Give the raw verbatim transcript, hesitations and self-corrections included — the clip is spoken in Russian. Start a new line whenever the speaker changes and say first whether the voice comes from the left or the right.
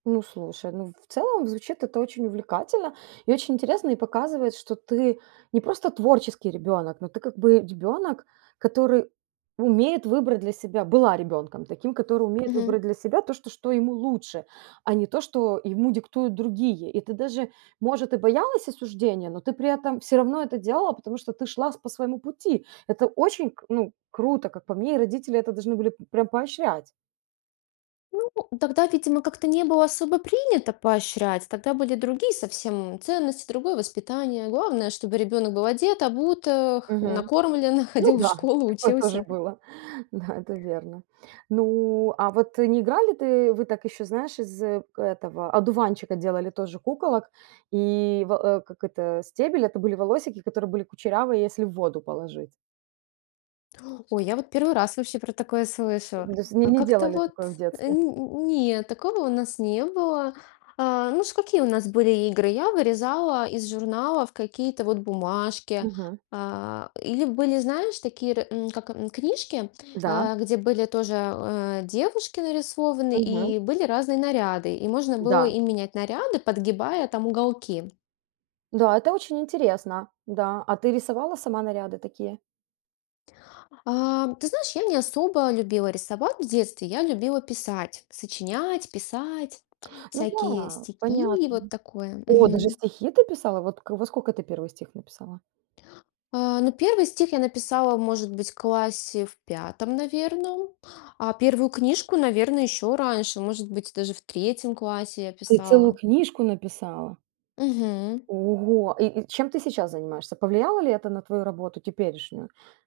right: Ну слушай, ну, в целом звучит это очень увлекательно и очень интересно. И показывает, что ты не просто творческий ребенок, но ты как бы ребенок, который умеет выбрать для себя была ребенком таким, который умеет
left: Мгм.
right: выбрать для себя то, что что ему лучше, а не то, что ему диктуют другие. И ты даже, может, и боялась осуждения, но ты при этом всё равно это делала, потому что ты шла с по своему пути. Это очень к ну, круто, как по мне, и родители это должны были, прям поощрять.
left: Ну, тогда, видимо, как-то не было особо принято поощрять, тогда были другие совсем ценности, другое воспитание. Главное, чтобы ребенок был одет, обут, эх,
right: Мгм.
left: накормлен,
right: Ну
left: ходил в
right: да,
left: школу,
right: такое тоже
left: учился.
right: было. Да, это верно. Ну, а вот не играли ты вы так еще, знаешь, из этого, одуванчика, делали тоже куколок и, в, э, как это, стебель- это были волосики, которые были кучерявые, если в воду положить.
left: Ой, я вот первый раз вообще про такое слышу.
right: Ну, то есть ни
left: А
right: не
left: как-то
right: делали
left: вот,
right: такое в
left: э,
right: детстве?
left: нь не, такого у нас не было. А, ну ш какие у нас были игры? Я вырезала из журналов какие-то вот бумажки.
right: Мгм.
left: А, или были, знаешь, такие р м, как, м, книжки,
right: Да.
left: а, где были тоже, э, девушки нарисованы
right: Мгм.
left: и были разные наряды, и можно было
right: Да.
left: им менять наряды, подгибая там уголки.
right: Да. Это очень интересно, да, а ты рисовала сама наряды такие?
left: Ам, ты знаешь, я не особо любила рисовать в детстве, я любила писать, сочинять, писать,
right: Ну
left: всякие
right: да,
left: стихи,
right: понятно.
left: вот такое.
right: О, даже
left: Мгм.
right: стихи ты писала. Вот к во скока ты первый стих написала?
left: А, ну первый стих я написала, может быть, классе в пятом, наверно. А первую книжку, наверно, еще раньше, может быть, даже в третьем классе я
right: Ты целую
left: писала.
right: книжку написала!
left: Мгм.
right: Ого. И и чем ты сейчас занимаешься? Повлияло ли это на твою работу теперешнюю?